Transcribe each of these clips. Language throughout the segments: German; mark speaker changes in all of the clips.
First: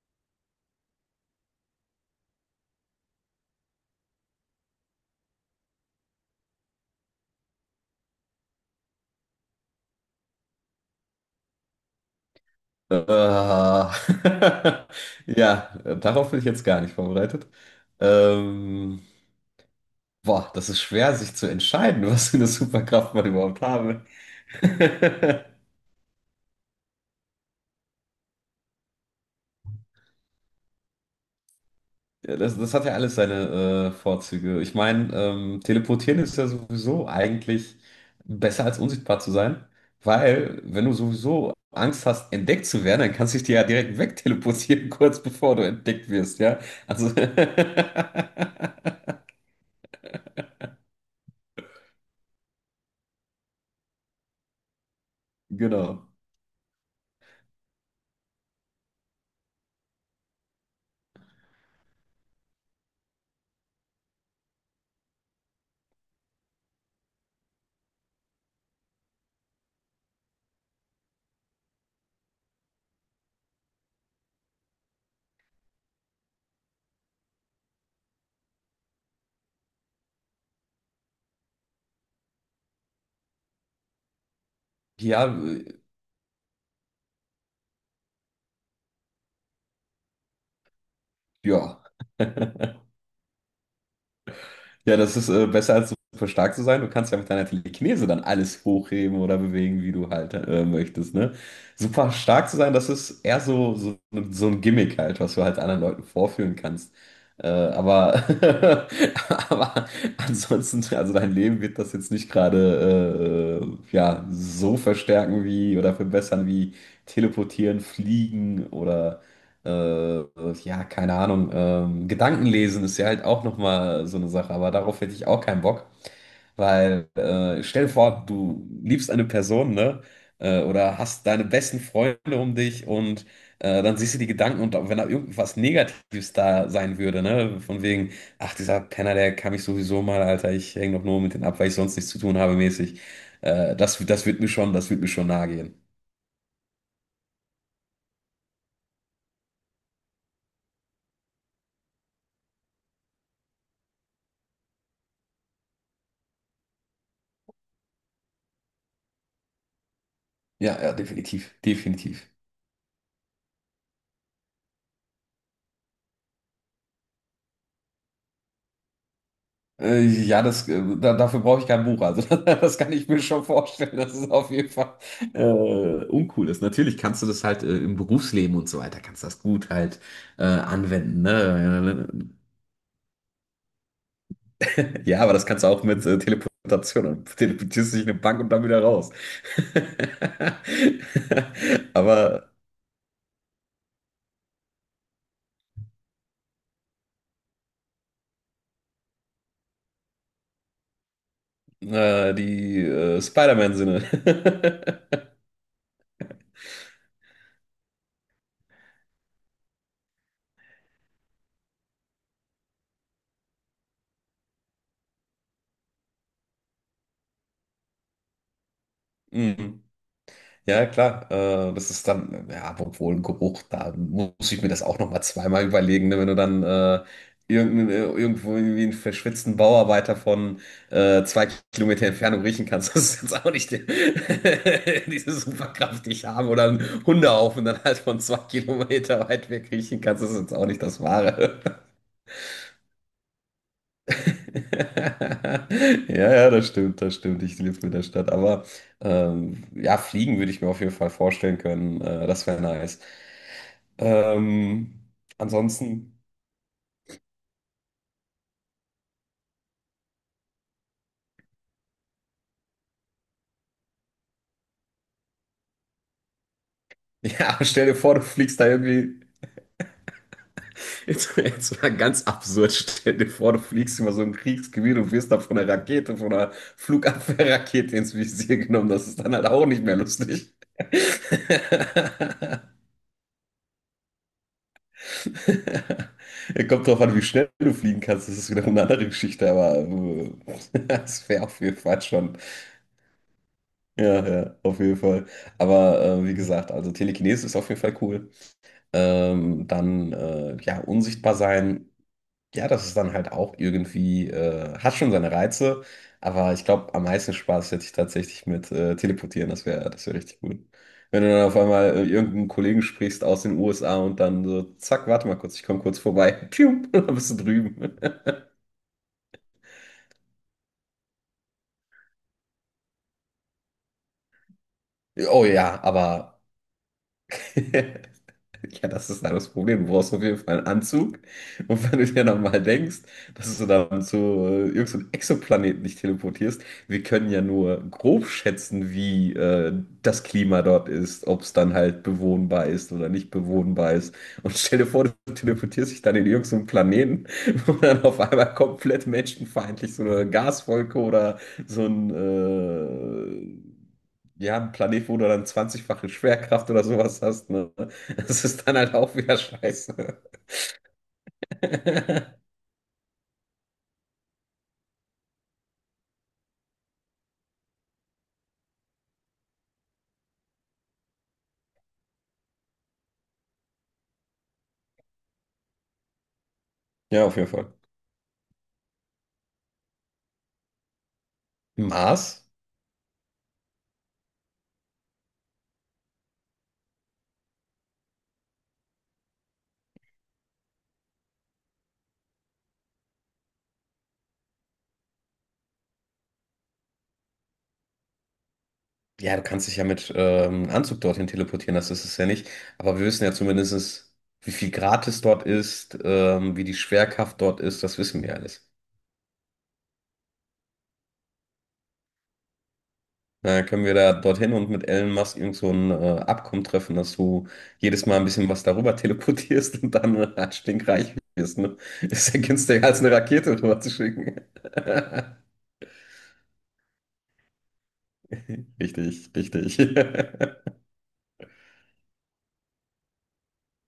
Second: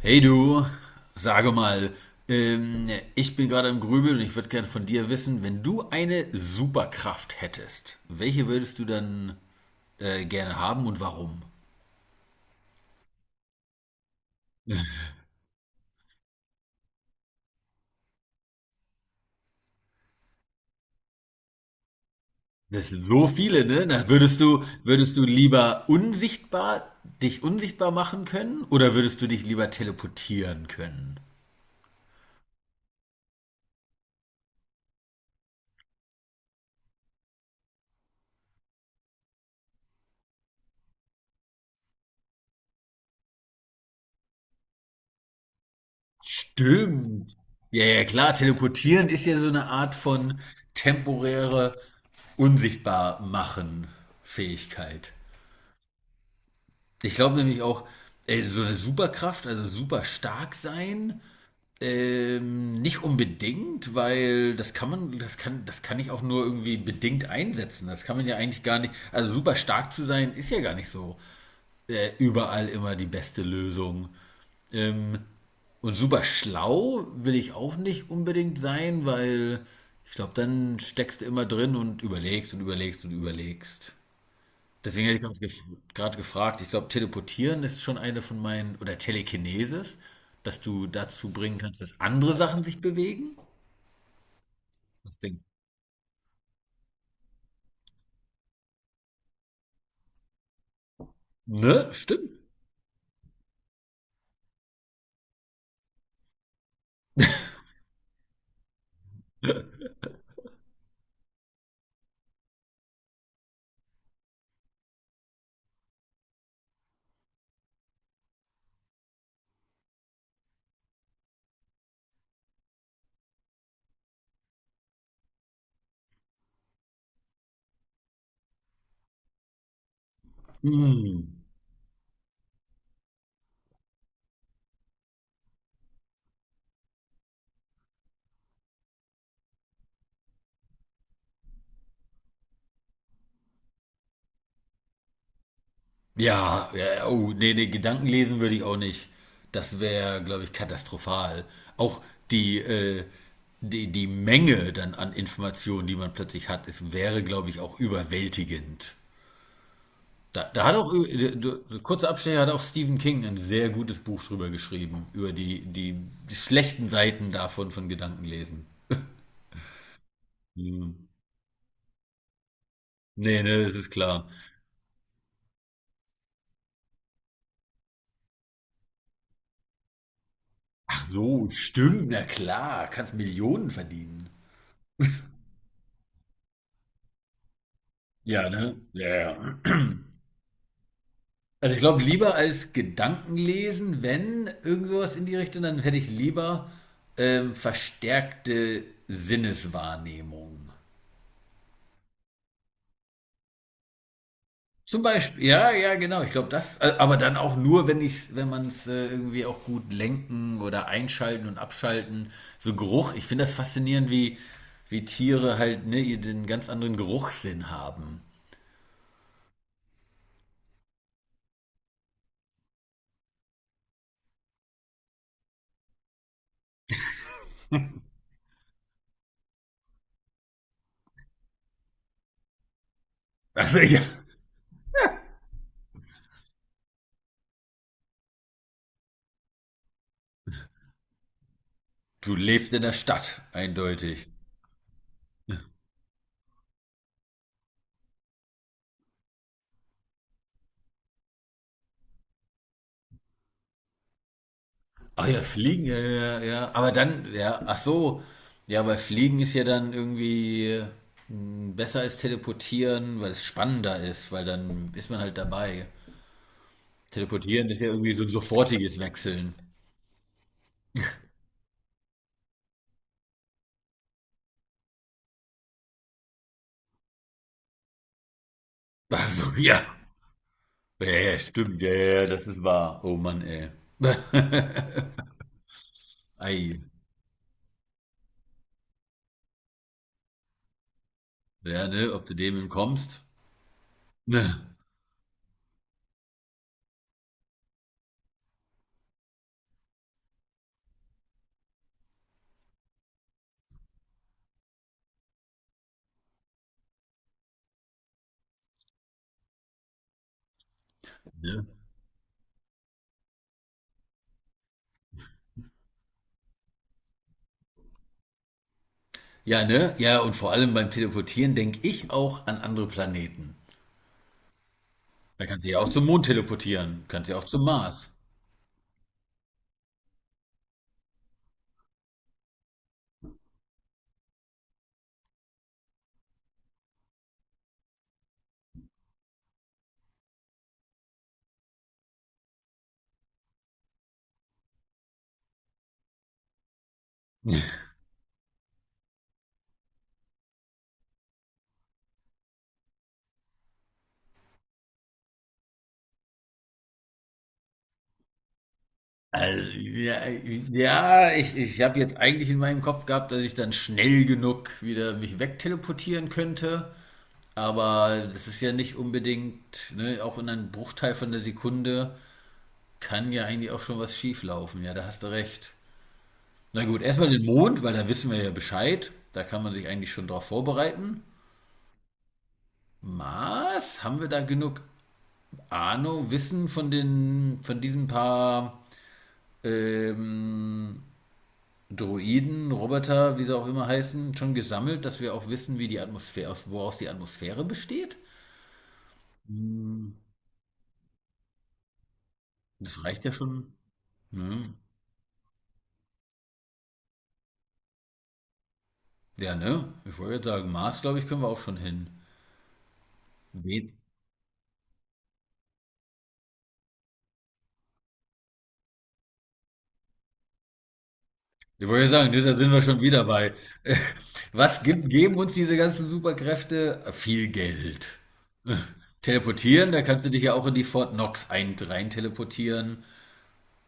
Speaker 1: Hey du, sage mal, ähm, ich bin gerade im Grübeln und ich würde gerne von dir wissen, wenn du eine Superkraft hättest, welche würdest du dann gerne haben und warum?
Speaker 2: Äh, ja, darauf bin ich jetzt gar nicht vorbereitet. Ähm, Boah, das ist schwer, sich zu entscheiden, was für eine
Speaker 1: Das sind
Speaker 2: Superkraft man
Speaker 1: so
Speaker 2: überhaupt
Speaker 1: viele, ne?
Speaker 2: habe.
Speaker 1: Na, würdest du lieber unsichtbar, dich unsichtbar machen können oder würdest du dich lieber teleportieren können?
Speaker 2: Ja, das hat ja alles seine Vorzüge. Ich meine, teleportieren ist ja sowieso eigentlich besser als unsichtbar zu sein, weil wenn du sowieso Angst hast, entdeckt zu werden, dann kannst du dich dir ja direkt wegteleportieren, kurz bevor du entdeckt wirst, ja? Also,
Speaker 1: Stimmt. Ja, ja, klar, teleportieren ist ja so eine Art von temporäre Unsichtbar machen Fähigkeit.
Speaker 2: genau.
Speaker 1: Ich glaube nämlich auch, ey, so eine Superkraft, also super stark sein, nicht unbedingt, weil das kann man, das kann ich auch nur irgendwie bedingt einsetzen. Das kann man ja eigentlich gar nicht. Also super stark zu sein, ist ja gar nicht so überall immer die beste Lösung. Ähm, und super schlau will ich auch nicht unbedingt sein, weil ich glaube, dann steckst du immer drin und überlegst und überlegst und überlegst. Deswegen hätte ich
Speaker 2: Ja,
Speaker 1: uns gef gerade gefragt, ich glaube, teleportieren ist schon eine von meinen, oder Telekinesis, dass du dazu bringen kannst,
Speaker 2: Ja.
Speaker 1: dass andere Sachen sich bewegen.
Speaker 2: Ja, das
Speaker 1: Das
Speaker 2: ist
Speaker 1: Ding.
Speaker 2: besser als super stark zu sein. Du kannst ja mit deiner Telekinese dann alles hochheben oder bewegen, wie du halt möchtest, ne?
Speaker 1: Ne?
Speaker 2: Super
Speaker 1: Stimmt.
Speaker 2: stark zu sein, das ist eher so ein Gimmick halt, was du halt anderen Leuten vorführen kannst. Äh, aber, aber ansonsten, also dein Leben wird das jetzt nicht gerade ja, so verstärken wie oder verbessern wie teleportieren, fliegen oder äh, ja, keine Ahnung. Gedanken lesen ist ja halt auch nochmal so eine Sache, aber darauf hätte ich auch keinen Bock, weil stell dir vor, du liebst eine Person, ne? Oder
Speaker 1: Hm.
Speaker 2: hast deine besten Freunde um dich und dann siehst du die Gedanken, und wenn da irgendwas Negatives da sein würde, ne? Von wegen, ach, dieser Penner, der kann mich sowieso mal, Alter, ich hänge doch nur mit denen ab, weil ich sonst nichts zu tun habe, mäßig. Das wird mir schon, das wird mir schon nahe gehen.
Speaker 1: Ja, ja, oh, nee, nee, Gedanken lesen würde ich auch nicht. Das wäre, glaube ich, katastrophal. Auch die, äh, die Menge dann an Informationen, die man plötzlich hat, es wäre, glaube ich, auch überwältigend. Da hat
Speaker 2: Ja,
Speaker 1: auch,
Speaker 2: ja, definitiv,
Speaker 1: kurzer
Speaker 2: definitiv.
Speaker 1: Abstecher, hat auch Stephen King ein sehr gutes Buch drüber geschrieben, über die schlechten Seiten davon von Gedankenlesen.
Speaker 2: Ja,
Speaker 1: Hm.
Speaker 2: dafür brauche ich kein Buch. Also das kann ich mir
Speaker 1: Nee,
Speaker 2: schon
Speaker 1: ne, das ist
Speaker 2: vorstellen, dass
Speaker 1: klar.
Speaker 2: es auf jeden Fall äh, uncool ist. Natürlich kannst du das halt im Berufsleben und so weiter, kannst du das gut halt
Speaker 1: Ach
Speaker 2: anwenden.
Speaker 1: so, stimmt,
Speaker 2: Ne?
Speaker 1: na klar, kannst Millionen verdienen.
Speaker 2: Ja, aber das kannst du auch mit Teleportation. Dann teleportierst du dich in eine Bank
Speaker 1: Ja,
Speaker 2: und dann
Speaker 1: ne?
Speaker 2: wieder
Speaker 1: Ja,
Speaker 2: raus.
Speaker 1: ja. Also ich glaube, lieber
Speaker 2: Aber
Speaker 1: als Gedankenlesen, wenn irgend sowas in die Richtung, dann hätte ich lieber verstärkte Sinneswahrnehmung.
Speaker 2: die Spider-Man-Sinne.
Speaker 1: Zum Beispiel, ja, ja, genau. Ich glaube, aber dann auch nur, wenn man es irgendwie auch gut lenken oder einschalten und abschalten. So Geruch, ich finde das faszinierend, wie Tiere halt ne, ihr den ganz anderen Geruchssinn haben.
Speaker 2: Mhm. Ja, klar, das ist dann, ja, obwohl, ein Geruch, da muss ich mir das auch nochmal zweimal überlegen, ne, wenn du dann irgendwo irgendwie einen verschwitzten Bauarbeiter von 2 Kilometer Entfernung riechen kannst. Das ist jetzt auch nicht
Speaker 1: Also
Speaker 2: die,
Speaker 1: ja,
Speaker 2: diese Superkraft, die ich habe, oder einen Hundehaufen dann halt von 2 Kilometer weit weg riechen kannst. Das ist jetzt auch nicht das Wahre.
Speaker 1: du lebst in der Stadt, eindeutig.
Speaker 2: Ja, ja, das stimmt, das stimmt. Ich lebe in der Stadt. Aber ja, fliegen würde ich mir auf jeden Fall vorstellen können. Das wäre nice. Ähm,
Speaker 1: Ach ja, Fliegen, ja, ja,
Speaker 2: Ansonsten,
Speaker 1: ja. ja. Aber dann, ja, ach so, ja, weil Fliegen ist ja dann irgendwie besser als Teleportieren, weil es spannender ist, weil dann ist man halt dabei.
Speaker 2: ja,
Speaker 1: Teleportieren ist
Speaker 2: stell
Speaker 1: ja
Speaker 2: dir
Speaker 1: irgendwie
Speaker 2: vor,
Speaker 1: so
Speaker 2: du
Speaker 1: ein
Speaker 2: fliegst da
Speaker 1: sofortiges
Speaker 2: irgendwie.
Speaker 1: Wechseln.
Speaker 2: Jetzt mal ganz absurd. Stell dir vor, du fliegst über so ein Kriegsgebiet und wirst da von einer Rakete, von einer Flugabwehrrakete ins Visier genommen. Das ist
Speaker 1: Ach
Speaker 2: dann halt
Speaker 1: so,
Speaker 2: auch nicht
Speaker 1: ja.
Speaker 2: mehr lustig.
Speaker 1: Ja, ja, stimmt. Ja, ja, ja, das ist wahr. Oh Mann, ey. Ei.
Speaker 2: Kommt drauf an, wie schnell du fliegen kannst. Das ist wieder eine andere Geschichte, aber das wäre auf jeden
Speaker 1: Ja,
Speaker 2: Fall
Speaker 1: ne, ob du
Speaker 2: schon.
Speaker 1: dem entkommst.
Speaker 2: Ja,
Speaker 1: Ne.
Speaker 2: ja, auf jeden Fall. Aber wie gesagt, also Telekinese ist auf jeden Fall cool. Dann, ja, unsichtbar sein. Ja, das ist dann halt auch irgendwie, hat schon seine Reize, aber ich glaube, am meisten Spaß hätte ich tatsächlich mit Teleportieren, das wäre richtig gut. Wenn du dann auf
Speaker 1: Ne.
Speaker 2: einmal irgendeinen Kollegen sprichst aus den USA und dann so, zack, warte mal kurz, ich komme kurz vorbei, pium, dann bist du drüben.
Speaker 1: Ja, ne? Ja, und vor allem beim Teleportieren denke ich auch an andere Planeten.
Speaker 2: Oh
Speaker 1: Da kannst du ja
Speaker 2: ja,
Speaker 1: auch zum Mond
Speaker 2: aber.
Speaker 1: teleportieren. Kannst ja auch zum Mars.
Speaker 2: Ja, das ist halt das Problem. Du brauchst auf jeden Fall einen Anzug. Und wenn du dir dann mal denkst, dass du dann zu irgendeinem Exoplaneten dich teleportierst, wir können ja nur grob schätzen, wie das Klima dort ist, ob es dann halt bewohnbar ist oder nicht bewohnbar ist. Und stell dir vor, du teleportierst dich dann in irgendeinen Planeten, wo dann auf einmal komplett menschenfeindlich so eine Gaswolke oder so ein ja, ein Planet, wo du dann 20-fache Schwerkraft oder sowas hast, ne? Das ist dann halt auch wieder
Speaker 1: Also,
Speaker 2: scheiße.
Speaker 1: ich habe jetzt eigentlich in meinem Kopf gehabt, dass ich dann schnell genug wieder mich wegteleportieren könnte. Aber das ist ja nicht unbedingt, ne, auch in einem Bruchteil von der Sekunde kann ja eigentlich auch schon was schief laufen. Ja, da hast du recht. Na gut,
Speaker 2: Ja,
Speaker 1: erstmal
Speaker 2: auf
Speaker 1: den
Speaker 2: jeden Fall.
Speaker 1: Mond, weil da wissen wir ja Bescheid. Da kann man sich eigentlich schon drauf vorbereiten.
Speaker 2: Mars?
Speaker 1: Mars, haben wir da genug Ahnung, Wissen von von diesen paar ähm, Droiden, Roboter, wie sie auch immer heißen, schon gesammelt, dass wir auch wissen, wie die Atmosphäre, woraus die Atmosphäre besteht?
Speaker 2: Ja, du kannst dich ja
Speaker 1: Hm,
Speaker 2: mit Anzug dorthin teleportieren, das ist es ja nicht. Aber
Speaker 1: das
Speaker 2: wir wissen
Speaker 1: reicht
Speaker 2: ja
Speaker 1: ja schon.
Speaker 2: zumindest, wie viel
Speaker 1: Ne?
Speaker 2: Grad es dort ist, wie die Schwerkraft dort ist, das wissen wir alles.
Speaker 1: Ja, ne? Ich wollte jetzt sagen, Mars, glaube ich, können wir auch schon hin.
Speaker 2: Dann können
Speaker 1: Wen?
Speaker 2: wir da dorthin und mit Elon Musk irgend so ein Abkommen treffen, dass du jedes Mal ein bisschen was darüber teleportierst und dann stinkreich wirst. Ne?
Speaker 1: Ich wollte jetzt sagen,
Speaker 2: Ist ja
Speaker 1: ne, da sind wir
Speaker 2: günstiger,
Speaker 1: schon
Speaker 2: als eine
Speaker 1: wieder
Speaker 2: Rakete
Speaker 1: bei.
Speaker 2: rüber zu schicken.
Speaker 1: Was gibt, geben uns diese ganzen Superkräfte? Viel Geld.
Speaker 2: Richtig, richtig.
Speaker 1: Teleportieren, da kannst du dich ja auch in die Fort Knox rein teleportieren,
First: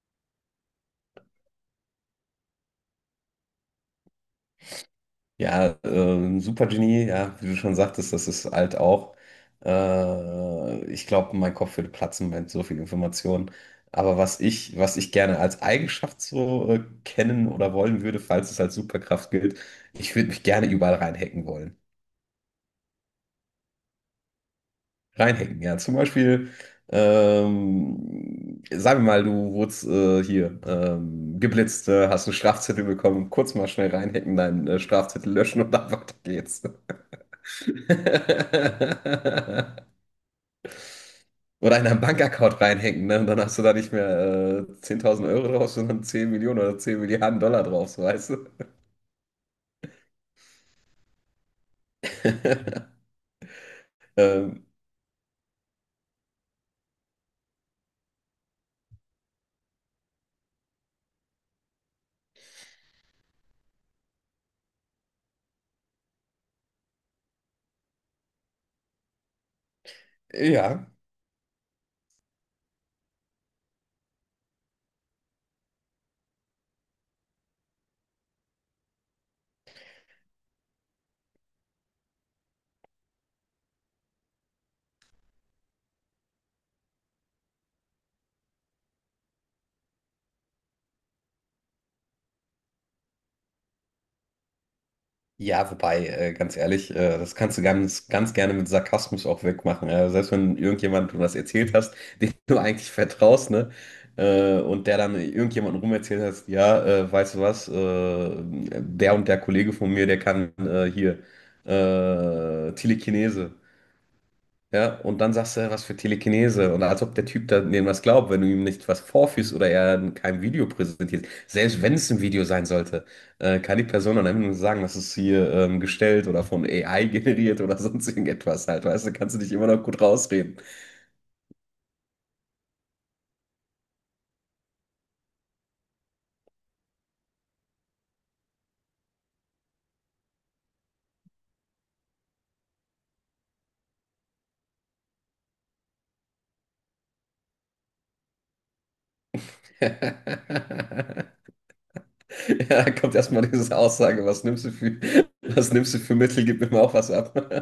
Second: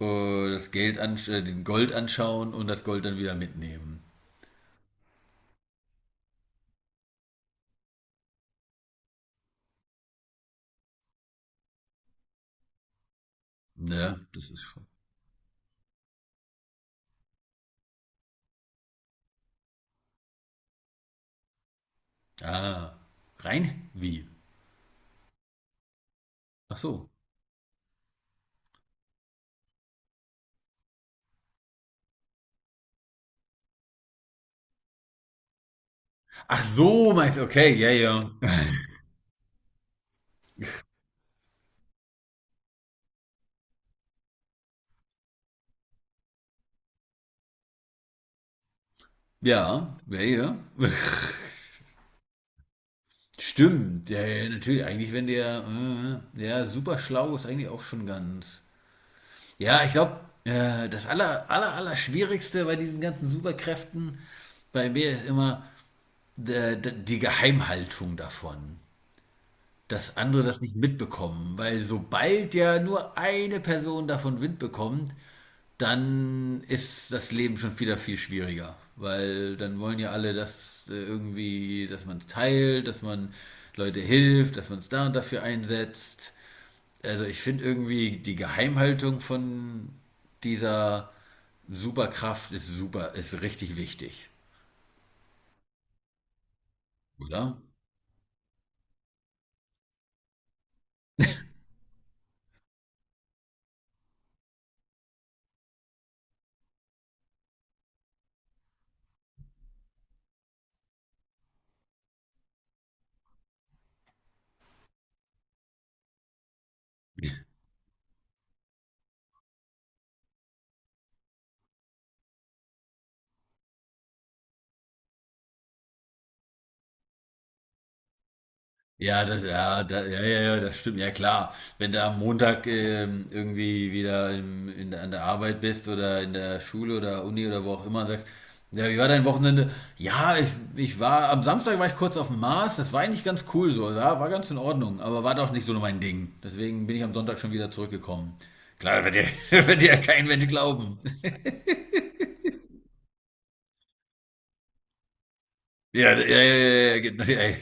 Speaker 1: den Gold anschauen und das Gold dann wieder mitnehmen.
Speaker 2: Ja, Supergenie, ja, wie du schon sagtest, das ist alt auch. Ich glaube, mein Kopf würde platzen mit so viel Information. Aber
Speaker 1: Ne?
Speaker 2: was
Speaker 1: Das ist
Speaker 2: ich,
Speaker 1: schon.
Speaker 2: was ich gerne als Eigenschaft so kennen oder wollen würde, falls es als Superkraft gilt, ich würde mich gerne überall reinhacken wollen.
Speaker 1: Ah. Rein? Wie?
Speaker 2: Reinhacken, ja. Zum Beispiel,
Speaker 1: Ach so.
Speaker 2: sagen wir mal, du wurdest hier geblitzt, hast einen Strafzettel bekommen, kurz mal schnell reinhacken, deinen Strafzettel löschen und dann weiter
Speaker 1: Ach
Speaker 2: geht's.
Speaker 1: so, meinst du, okay, ja, ja.
Speaker 2: Oder in einen Bankaccount reinhängen, ne? Und dann hast du da nicht mehr 10.000 Euro drauf, sondern 10 Millionen oder 10 Milliarden Dollar drauf, so, weißt du.
Speaker 1: Ja, ja, ja. Stimmt, ja, ja,
Speaker 2: Ähm,
Speaker 1: natürlich. Eigentlich, wenn der, ja, super schlau ist eigentlich auch schon ganz. Ja, ich glaube, das aller Schwierigste bei diesen ganzen Superkräften bei mir ist immer die Geheimhaltung davon. Dass andere das nicht
Speaker 2: ja.
Speaker 1: mitbekommen, weil sobald ja nur eine Person davon Wind bekommt, dann ist das Leben schon wieder viel schwieriger. Weil dann wollen ja alle, dass irgendwie, dass man es teilt, dass man Leute hilft, dass man es da und dafür einsetzt. Also ich finde irgendwie die Geheimhaltung von dieser Superkraft ist super, ist richtig wichtig,
Speaker 2: Ja, wobei, ganz ehrlich, das
Speaker 1: oder?
Speaker 2: kannst du ganz, ganz gerne mit Sarkasmus auch wegmachen. Selbst wenn irgendjemand du was erzählt hast, dem du eigentlich vertraust, ne? Und der dann irgendjemandem rumerzählt hast, ja, weißt du was, der und der Kollege von mir, der kann hier Telekinese. Ja, und dann sagst du, ja, was für Telekinese. Und als ob der
Speaker 1: Ja,
Speaker 2: Typ da denen was glaubt, wenn du ihm nicht was vorführst oder er kein Video präsentierst. Selbst wenn es ein Video sein sollte, kann die Person dann einfach nur sagen, das ist hier gestellt oder von AI generiert oder sonst irgendetwas halt. Weißt du, kannst du dich immer noch gut
Speaker 1: Ja, ja,
Speaker 2: rausreden.
Speaker 1: ja, das stimmt, ja klar. Wenn du am Montag irgendwie an der Arbeit bist oder in der Schule oder Uni oder wo auch immer und sagst, ja, wie war dein Wochenende? Ja, ich, ich war, am Samstag war ich kurz auf dem Mars, das war eigentlich ganz cool so, ja, war ganz in Ordnung, aber war doch nicht so mein Ding. Deswegen bin ich am Sonntag schon wieder zurückgekommen. Klar, wird dir ja kein Mensch glauben.
Speaker 2: Ja, da kommt erstmal diese Aussage, was nimmst du für, was nimmst du
Speaker 1: Ja,
Speaker 2: für
Speaker 1: ja, ja,
Speaker 2: Mittel, gib mir mal
Speaker 1: ja,
Speaker 2: auch
Speaker 1: ja,
Speaker 2: was
Speaker 1: genau,
Speaker 2: ab.
Speaker 1: ja.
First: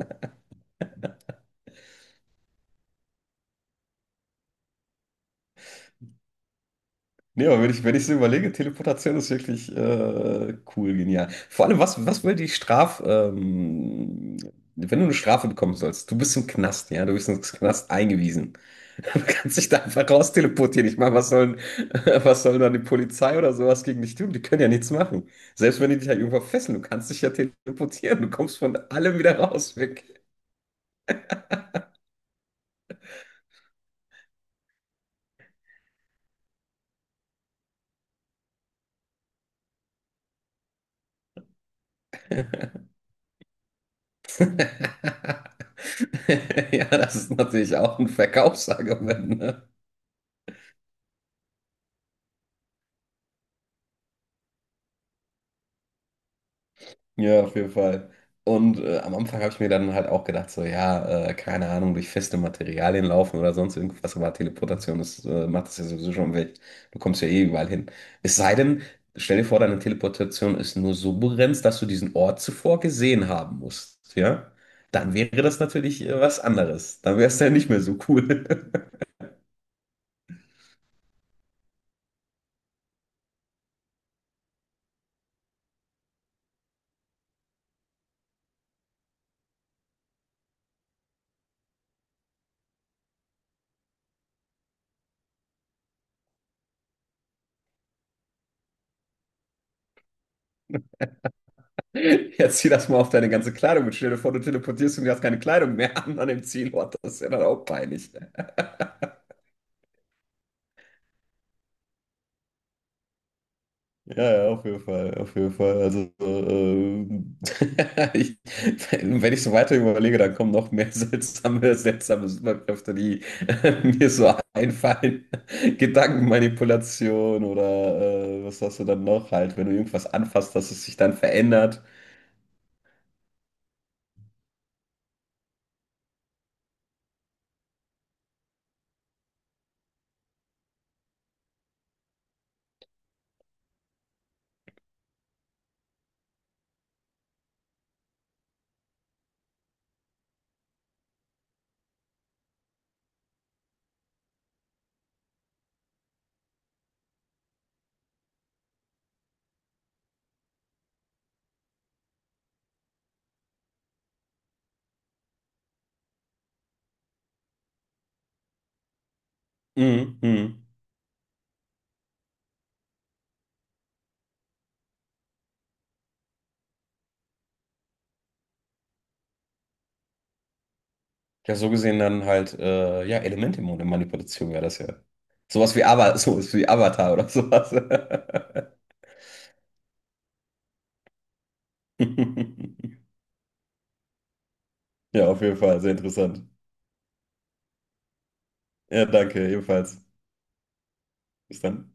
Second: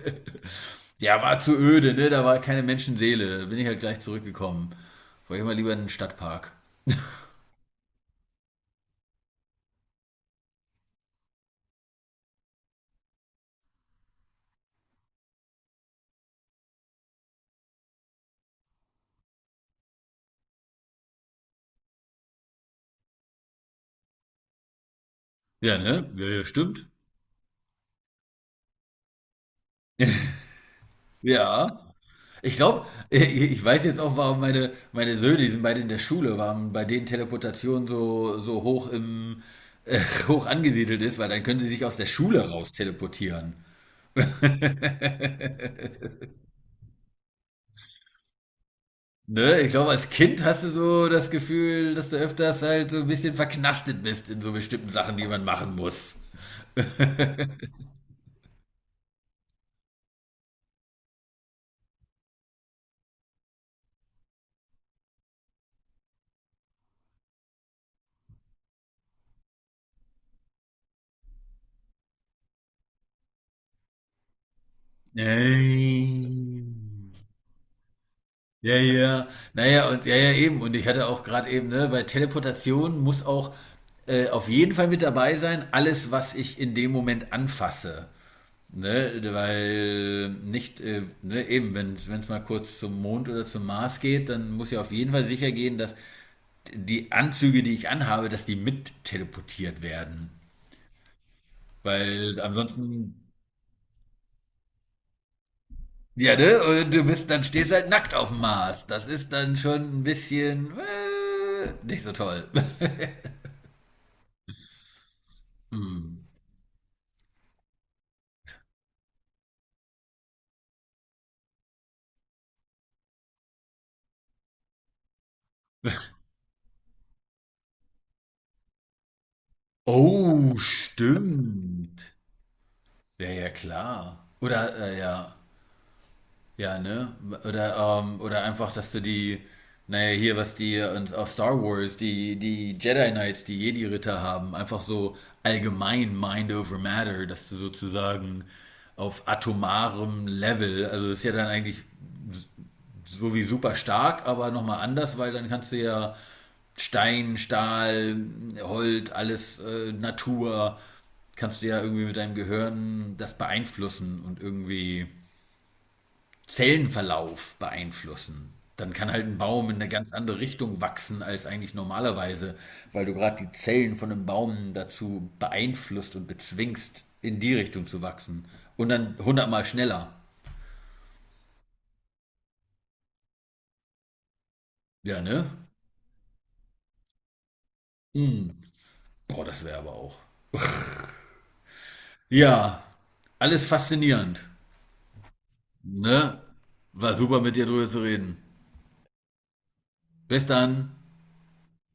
Speaker 1: Ja, war zu öde, ne? Da war keine Menschenseele. Da bin ich halt gleich zurückgekommen. Wollte ich mal lieber in den Stadtpark.
Speaker 2: Nee, aber wenn ich so überlege, Teleportation ist wirklich cool, genial. Vor allem, was will die wenn du eine Strafe bekommen sollst, du bist im Knast, ja, du bist ins Knast eingewiesen. Du kannst dich da einfach raus teleportieren. Ich meine, was sollen dann die Polizei oder sowas gegen dich tun? Die können ja nichts machen.
Speaker 1: Ja,
Speaker 2: Selbst wenn die dich
Speaker 1: ne?
Speaker 2: halt
Speaker 1: Ja,
Speaker 2: irgendwo
Speaker 1: ja,
Speaker 2: fesseln, du
Speaker 1: stimmt.
Speaker 2: kannst dich ja teleportieren. Du kommst von allem wieder raus, weg.
Speaker 1: Ja. Ich glaube, ich weiß jetzt auch, warum meine Söhne, die sind beide in der Schule, warum bei denen Teleportation so hoch im äh, hoch angesiedelt ist, weil dann können sie sich aus der Schule raus teleportieren.
Speaker 2: Ja, das ist natürlich auch ein Verkaufsargument,
Speaker 1: Ne,
Speaker 2: ne?
Speaker 1: ich glaube, als Kind hast du so das Gefühl, dass du öfters halt so ein bisschen verknastet bist in so bestimmten Sachen, die man machen muss.
Speaker 2: Ja, auf jeden Fall. Und am Anfang habe ich mir dann halt auch gedacht, so, ja, keine Ahnung, durch feste Materialien laufen oder sonst irgendwas, aber Teleportation ist, macht das ja sowieso schon weg. Du kommst ja eh überall hin. Es sei denn, stell dir vor, deine Teleportation ist nur so begrenzt, dass du diesen Ort zuvor gesehen haben musst, ja? Dann wäre das natürlich was anderes.
Speaker 1: Nein.
Speaker 2: Dann wäre es ja nicht mehr so cool.
Speaker 1: Ja, ja. Naja, und ja, ja, eben. Und ich hatte auch gerade eben, ne, bei Teleportation muss auch auf jeden Fall mit dabei sein, alles, was ich in dem Moment anfasse. Ne, weil nicht, ne, eben, wenn es mal kurz zum Mond oder zum Mars geht, dann muss ja auf jeden Fall sicher gehen, dass die Anzüge, die ich anhabe, dass die mit teleportiert werden. Weil
Speaker 2: Jetzt zieh das mal auf
Speaker 1: ansonsten.
Speaker 2: deine ganze Kleidung und stell dir vor, du teleportierst und du hast keine Kleidung mehr an
Speaker 1: Ja,
Speaker 2: dem
Speaker 1: ne? Und
Speaker 2: Zielort.
Speaker 1: du
Speaker 2: Das ist ja
Speaker 1: bist, dann
Speaker 2: dann auch
Speaker 1: stehst halt
Speaker 2: peinlich.
Speaker 1: nackt auf dem Mars. Das ist dann schon ein bisschen nicht so toll.
Speaker 2: Ja, ja, auf jeden Fall, auf jeden Fall. Also,
Speaker 1: Hm.
Speaker 2: ich, wenn ich so weiter überlege, dann kommen noch mehr seltsame, seltsame Superkräfte, die mir so einfallen. Gedankenmanipulation oder was hast du dann noch halt, wenn du irgendwas
Speaker 1: Oh,
Speaker 2: anfasst, dass es sich dann verändert.
Speaker 1: stimmt. Ja, ja, klar. Oder, ja, ja, ne? Oder einfach, dass du die, naja, hier, was die uns auf Star Wars, die Jedi Knights, die Jedi-Ritter haben, einfach so allgemein Mind over Matter, dass du sozusagen auf atomarem Level, also das ist ja dann eigentlich so wie super stark, aber nochmal anders, weil dann kannst du ja Stein, Stahl, Holz, alles Natur, kannst du ja irgendwie mit deinem Gehirn das beeinflussen und irgendwie Zellenverlauf beeinflussen. Dann kann halt ein Baum in eine ganz
Speaker 2: Mhm,
Speaker 1: andere
Speaker 2: mhm.
Speaker 1: Richtung wachsen als eigentlich normalerweise, weil du gerade die Zellen von einem Baum dazu beeinflusst und bezwingst, in die Richtung zu wachsen. Und dann hundertmal schneller.
Speaker 2: Ja, so gesehen dann halt, ja, Elementemanipulation wäre das ja.
Speaker 1: Ja, ne?
Speaker 2: Sowas wie Avatar oder sowas.
Speaker 1: Mm. Boah, das wäre aber auch. Ja, alles faszinierend.
Speaker 2: Ja, auf jeden Fall, sehr
Speaker 1: Ne?
Speaker 2: interessant.
Speaker 1: War super mit dir drüber zu reden.
Speaker 2: Ja, danke, ebenfalls.
Speaker 1: Bis dann.
Speaker 2: Bis dann.